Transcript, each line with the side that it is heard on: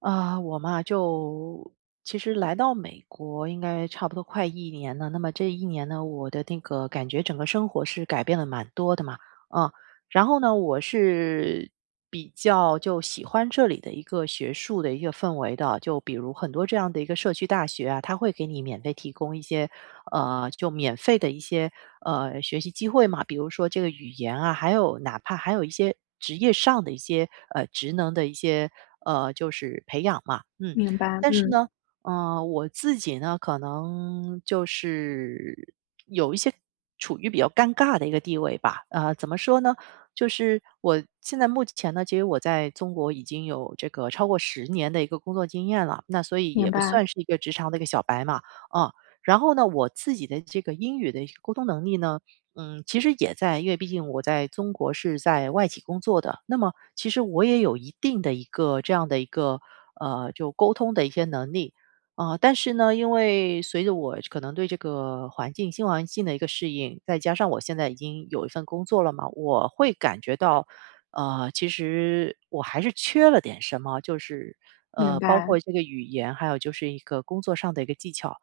right: 啊，我嘛，就其实来到美国应该差不多快一年了。那么这一年呢，我的那个感觉整个生活是改变了蛮多的嘛，嗯。然后呢，我是比较就喜欢这里的一个学术的一个氛围的，就比如很多这样的一个社区大学啊，它会给你免费提供一些就免费的一些学习机会嘛，比如说这个语言啊，还有哪怕还有一些职业上的一些职能的一些就是培养嘛，
left: 明白，
right: 但是
left: 嗯，
right: 呢，我自己呢，可能就是有一些处于比较尴尬的一个地位吧。怎么说呢？就是我现在目前呢，其实我在中国已经有这个超过10年的一个工作经验了，那所以
left: 明
right: 也不
left: 白，
right: 算是一个职场的一个小白嘛，嗯。然后呢，我自己的这个英语的一个沟通能力呢，其实也在，因为毕竟我在中国是在外企工作的，那么其实我也有一定的一个这样的一个就沟通的一些能力啊、但是呢，因为随着我可能对这个环境、新环境的一个适应，再加上我现在已经有一份工作了嘛，我会感觉到，其实我还是缺了点什么，就是
left: 明
right: 包
left: 白，
right: 括这个语言，还有就是一个工作上的一个技巧。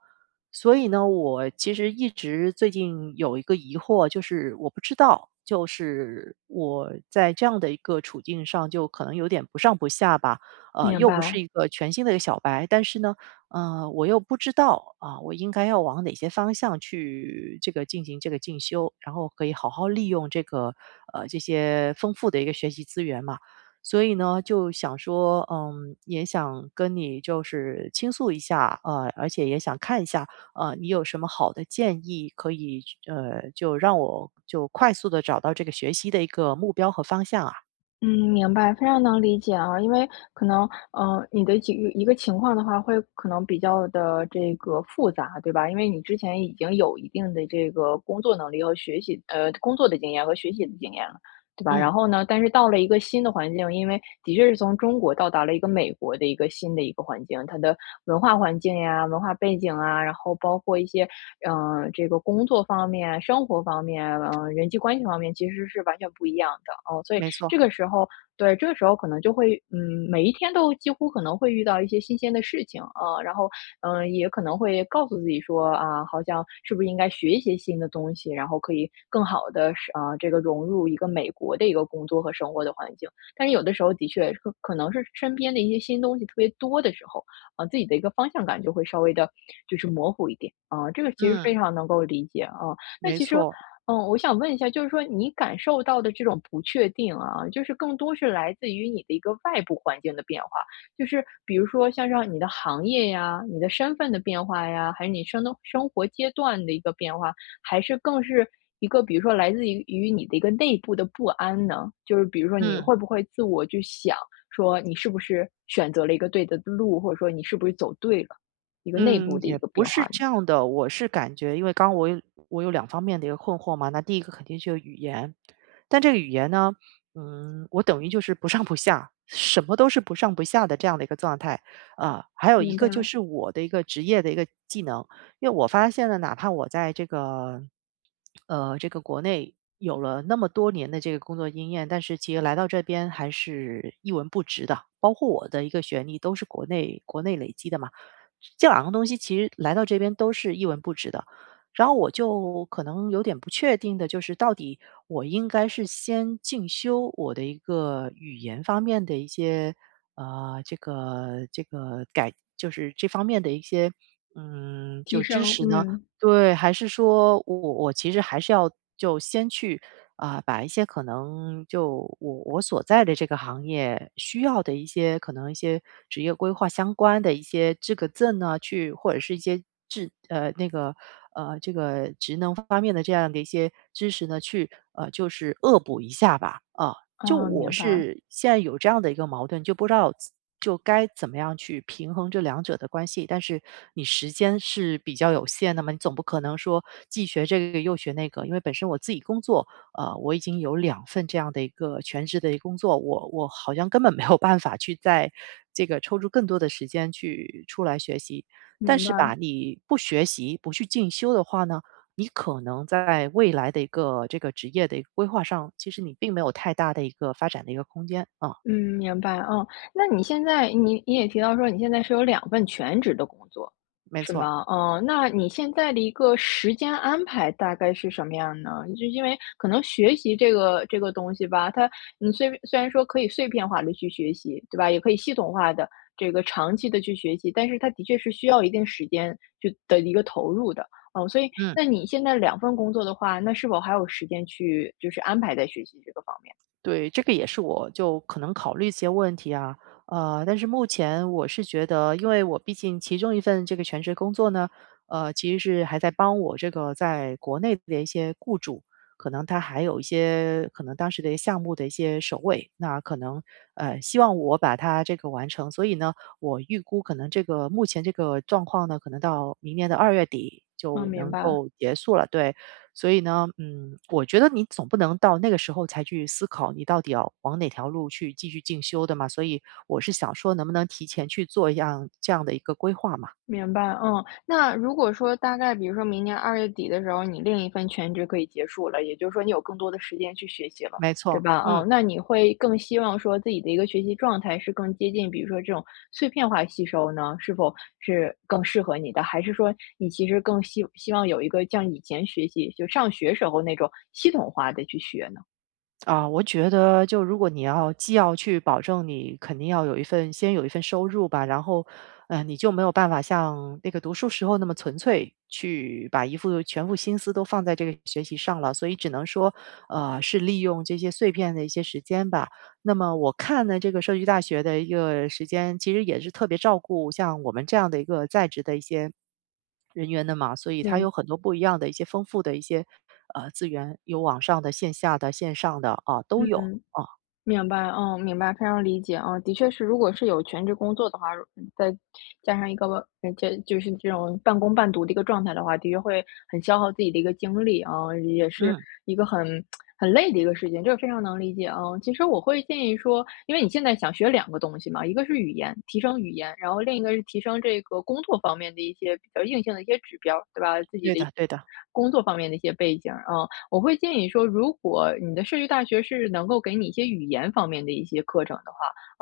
right: 所以呢，我其实一直最近有一个疑惑，就是我不知道，就是我在这样的一个处境上，就可能有点不上不下吧。
left: 明
right: 又不
left: 白。
right: 是一个全新的一个小白，但是呢，我又不知道啊，我应该要往哪些方向去这个进行这个进修，然后可以好好利用这个这些丰富的一个学习资源嘛。所以呢，就想说，也想跟你就是倾诉一下，而且也想看一下。你有什么好的建议可以就让我就快速的找到这个学习的一个目标和方向啊？
left: 嗯，明白，非常能理解啊，因为可能，你的几个一个情况的话，会可能比较的这个复杂，对吧？因为你之前已经有一定的这个工作能力和学习，工作的经验和学习的经验了，对吧？
right: 嗯，
left: 然后呢，但是到了一个新的环境，因为的确是从中国到达了一个美国的一个新的一个环境，它的文化环境呀、文化背景啊，然后包括一些，这个工作方面、生活方面，人际关系方面，其实是完全不一样的哦，所以。
right: 没错，
left: 这个时候，对，这个时候可能就会，嗯，每一天都几乎可能会遇到一些新鲜的事情，啊，然后，也可能会告诉自己说，啊，好像是不是应该学一些新的东西，然后可以更好的，是啊，这个融入一个美国的一个工作和生活的环境。但是有的时候的确可能是身边的一些新东西特别多的时候，啊，自己的一个方向感就会稍微的，就是模糊一点，啊，这个其实非
right: 嗯，
left: 常能够理解，啊。那
right: 没
left: 其实
right: 错，
left: 我想问一下，就是说你感受到的这种不确定啊，就是更多是来自于你的一个外部环境的变化，就是比如说像让你的行业呀、你的身份的变化呀，还是你生的生活阶段的一个变化，还是更是一个比如说来自于你的一个内部的不安呢？就是比如说你
right: 嗯，
left: 会不会自我去想说你是不是选择了一个对的路，或者说你是不是走对了，一个内
right: 嗯，
left: 部的一
right: 也
left: 个
right: 不
left: 变
right: 是
left: 化呢？
right: 这样的。我是感觉因为刚刚我有两方面的一个困惑嘛，那第一个肯定就是语言，但这个语言呢，我等于就是不上不下，什么都是不上不下的这样的一个状态。啊，还有一
left: 明
right: 个
left: 白，
right: 就是我的一个职业的一个技能。因为我发现了，哪怕我在这个国内有了那么多年的这个工作经验，但是其实来到这边还是一文不值的。包括我的一个学历都是国内累积的嘛，这两个东西其实来到这边都是一文不值的。然后我就可能有点不确定的，就是到底我应该是先进修我的一个语言方面的一些，这个就是这方面的一些就
left: 提
right: 知
left: 升，
right: 识呢？
left: 嗯。
right: 对，还是说我其实还是要就先去啊、把一些可能就我所在的这个行业需要的一些可能一些职业规划相关的一些资格证呢，去或者是一些职呃那个呃这个职能方面的这样的一些知识呢，去就是恶补一下吧，啊、就
left: 啊，
right: 我
left: 明白。
right: 是现在有这样的一个矛盾，就不知道就该怎么样去平衡这两者的关系。但是你时间是比较有限的嘛，你总不可能说既学这个又学那个。因为本身我自己工作，我已经有两份这样的一个全职的一个工作，我好像根本没有办法去在这个抽出更多的时间去出来学习。但
left: 明
right: 是
left: 白，
right: 吧，你不学习、不去进修的话呢？你可能在未来的一个这个职业的一个规划上，其实你并没有太大的一个发展的一个空间啊，
left: 嗯，明白，哦。那你现在你也提到说你现在是有两份全职的工作，
right: 没
left: 是
right: 错，
left: 吗？嗯，那你现在的一个时间安排大概是什么样呢？就因为可能学习这个东西吧，它你虽然说可以碎片化的去学习，对吧？也可以系统化的这个长期的去学习，但是它的确是需要一定时间去的一个投入的。哦，所以
right: 嗯。
left: 那你现在两份工作的话，那是否还有时间去就是安排在学习这个方面？
right: 对，这个也是我就可能考虑一些问题啊，但是目前我是觉得，因为我毕竟其中一份这个全职工作呢，其实是还在帮我这个在国内的一些雇主，可能他还有一些可能当时的一些项目的一些首尾，那可能希望我把它这个完成，所以呢，我预估可能这个目前这个状况呢，可能到明年的2月底
left: 嗯，
right: 就
left: 明
right: 能
left: 白。
right: 够结束了，对，所以呢，我觉得你总不能到那个时候才去思考你到底要往哪条路去继续进修的嘛。所以我是想说，能不能提前去做一样这样的一个规划嘛？
left: 明白，嗯，那如果说大概比如说明年2月底的时候，你另一份全职可以结束了，也就是说你有更多的时间去学习了，
right: 没
left: 对
right: 错，
left: 吧？
right: 嗯。
left: 嗯，那你会更希望说自己的一个学习状态是更接近，比如说这种碎片化吸收呢，是否是更适合你的？还是说你其实更希望有一个像以前学习，就上学时候那种系统化的去学呢？
right: 啊，我觉得就如果你要既要去保证你肯定要有一份先有一份收入吧，然后，你就没有办法像那个读书时候那么纯粹去把一副全部心思都放在这个学习上了，所以只能说，是利用这些碎片的一些时间吧。那么我看呢，这个社区大学的一个时间，其实也是特别照顾像我们这样的一个在职的一些人员的嘛，所以它
left: 明
right: 有很多不一样的一些丰富的一些，资源，有网上的、线下的、线上的，啊，都有，
left: 嗯，
right: 啊，
left: 明白，嗯，明白，非常理解，嗯，的确是，如果是有全职工作的话，在加上一个这就是这种半工半读的一个状态的话，的确会很消耗自己的一个精力啊，也是
right: 嗯，
left: 一个很累的一个事情，这个非常能理解啊。其实我会建议说，因为你现在想学两个东西嘛，一个是语言，提升语言，然后另一个是提升这个工作方面的一些比较硬性的一些指标，对吧？自己
right: 对
left: 的一
right: 的
left: 些
right: 对的，
left: 工作方面的一些背景啊。我会建议说，如果你的社区大学是能够给你一些语言方面的一些课程的话，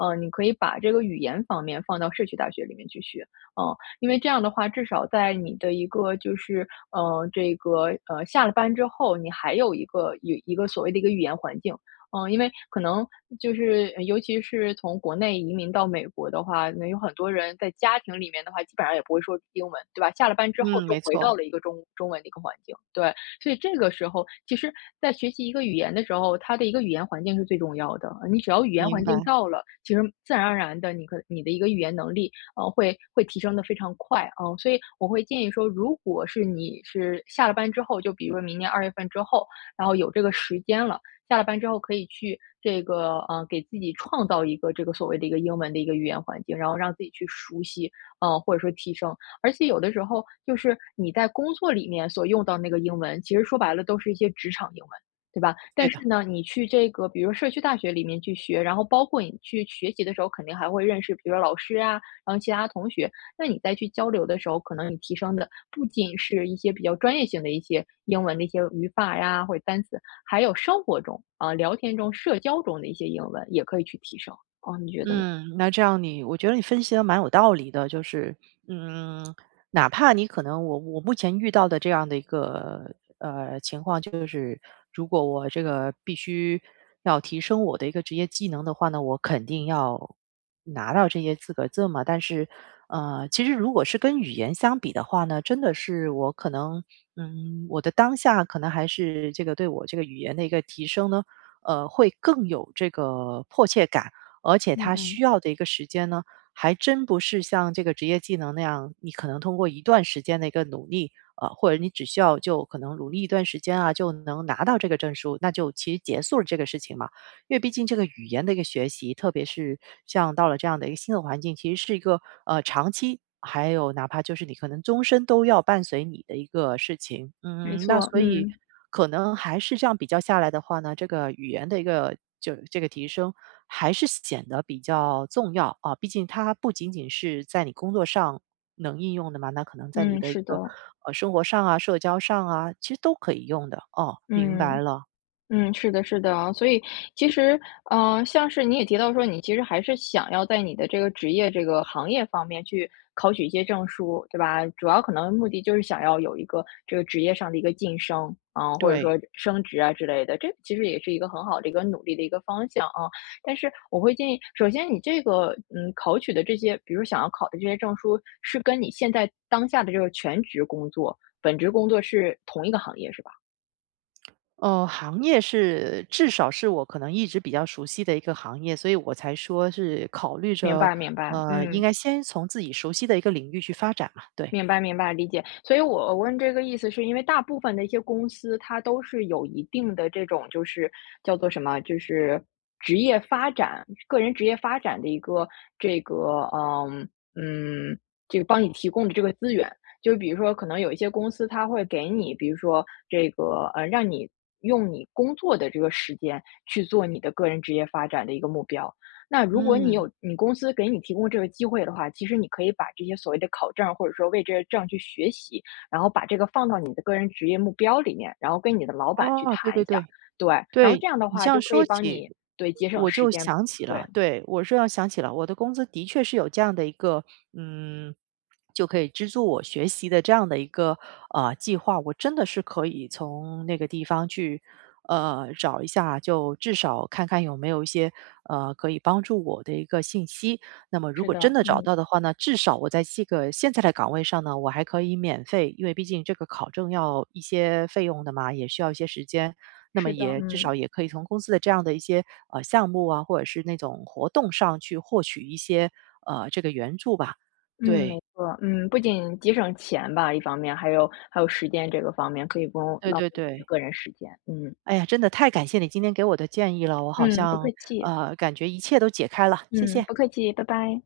left: 你可以把这个语言方面放到社区大学里面去学，嗯，因为这样的话，至少在你的一个就是，这个下了班之后，你还有一个有一个所谓的一个语言环境。嗯，因为可能就是尤其是从国内移民到美国的话，那有很多人在家庭里面的话，基本上也不会说英文，对吧？下了班之后
right: 嗯，
left: 就
right: 没
left: 回到
right: 错，
left: 了一个中文的一个环境，对。所以这个时候，其实在学习一个语言的时候，它的一个语言环境是最重要的。你只要语言
right: 明
left: 环境
right: 白，
left: 到了，其实自然而然的，你的一个语言能力，会提升的非常快啊、所以我会建议说，如果是你是下了班之后，就比如说明年2月份之后，然后有这个时间了，下了班之后可以去这个给自己创造一个这个所谓的一个英文的一个语言环境，然后让自己去熟悉，或者说提升。而且有的时候就是你在工作里面所用到那个英文，其实说白了都是一些职场英文，对吧？
right: 对
left: 但
right: 的。
left: 是呢，你去这个比如说社区大学里面去学，然后包括你去学习的时候，肯定还会认识，比如说老师啊，然后其他同学。那你再去交流的时候，可能你提升的不仅是一些比较专业性的一些英文的一些语法呀，或者单词，还有生活中啊、聊天中、社交中的一些英文也可以去提升。哦，你觉得呢？
right: 嗯，那这样你我觉得你分析的蛮有道理的，就是，嗯，哪怕你可能我目前遇到的这样的一个，情况就是，如果我这个必须要提升我的一个职业技能的话呢，我肯定要拿到这些资格证嘛。但是，其实如果是跟语言相比的话呢，真的是我可能，我的当下可能还是这个对我这个语言的一个提升呢，会更有这个迫切感。而且
left: 明
right: 它
left: 白，
right: 需要的一个时间呢，还真不是像这个职业技能那样，你可能通过一段时间的一个努力，或者你只需要就可能努力一段时间啊，就能拿到这个证书，那就其实结束了这个事情嘛。因为毕竟这个语言的一个学习，特别是像到了这样的一个新的环境，其实是一个长期，还有哪怕就是你可能终身都要伴随你的一个事情。
left: 没
right: 嗯，那
left: 错。
right: 所以
left: 嗯
right: 可能还是这样比较下来的话呢，这个语言的一个就这个提升还是显得比较重要啊。毕竟它不仅仅是在你工作上能应用的嘛，那可能在你
left: 嗯，
right: 的一
left: 是
right: 个
left: 的，
right: 生活上啊、社交上啊，其实都可以用的。哦，明
left: 嗯。
right: 白了，
left: 嗯，是的，是的啊，所以其实，像是你也提到说，你其实还是想要在你的这个职业、这个行业方面去考取一些证书，对吧？主要可能目的就是想要有一个这个职业上的一个晋升啊，或者
right: 对。
left: 说升职啊之类的，这其实也是一个很好的一个努力的一个方向啊。但是我会建议，首先你这个考取的这些，比如想要考的这些证书，是跟你现在当下的这个全职工作、本职工作是同一个行业，是吧？
right: 行业是至少是我可能一直比较熟悉的一个行业，所以我才说是考虑
left: 明
right: 着，
left: 白，明白，
right: 应
left: 嗯。
right: 该先从自己熟悉的一个领域去发展嘛，对。
left: 明白明白，理解。所以我问这个意思，是因为大部分的一些公司，它都是有一定的这种，就是叫做什么，就是职业发展、个人职业发展的一个这个，嗯，这个帮你提供的这个资源。就比如说，可能有一些公司，它会给你，比如说这个，让你用你工作的这个时间去做你的个人职业发展的一个目标。那如果你
right: 嗯，
left: 有你公司给你提供这个机会的话，其实你可以把这些所谓的考证，或者说为这些证去学习，然后把这个放到你的个人职业目标里面，然后跟你的老板去
right: 哦，对
left: 谈
right: 对
left: 一下，
right: 对。
left: 对，然后
right: 对，
left: 这样的
right: 你这
left: 话
right: 样
left: 就可以
right: 说
left: 帮
right: 起，
left: 你对节省
right: 我
left: 时
right: 就
left: 间，
right: 想起
left: 对，
right: 了，对，我是要想起了，我的工资的确是有这样的一个，嗯，就可以资助我学习的这样的一个计划，我真的是可以从那个地方去找一下，就至少看看有没有一些可以帮助我的一个信息。那么如
left: 是
right: 果真
left: 的，
right: 的找
left: 嗯，
right: 到的话呢，至少我在这个现在的岗位上呢，我还可以免费，因为毕竟这个考证要一些费用的嘛，也需要一些时间。那么
left: 是的，
right: 也至
left: 嗯
right: 少也可以从公司的这样的一些项目啊，或者是那种活动上去获取一些这个援助吧。
left: 嗯，没
right: 对，
left: 错，嗯，不仅节省钱吧，一方面还有时间这个方面，可以不用
right: 对
left: 浪
right: 对
left: 费你的
right: 对。
left: 个人时间，嗯
right: 哎呀，真的太感谢你今天给我的建议了，我好
left: 嗯，不客
right: 像
left: 气，
right: 感觉一切都解开了，谢
left: 嗯，
right: 谢。
left: 不客气，拜拜。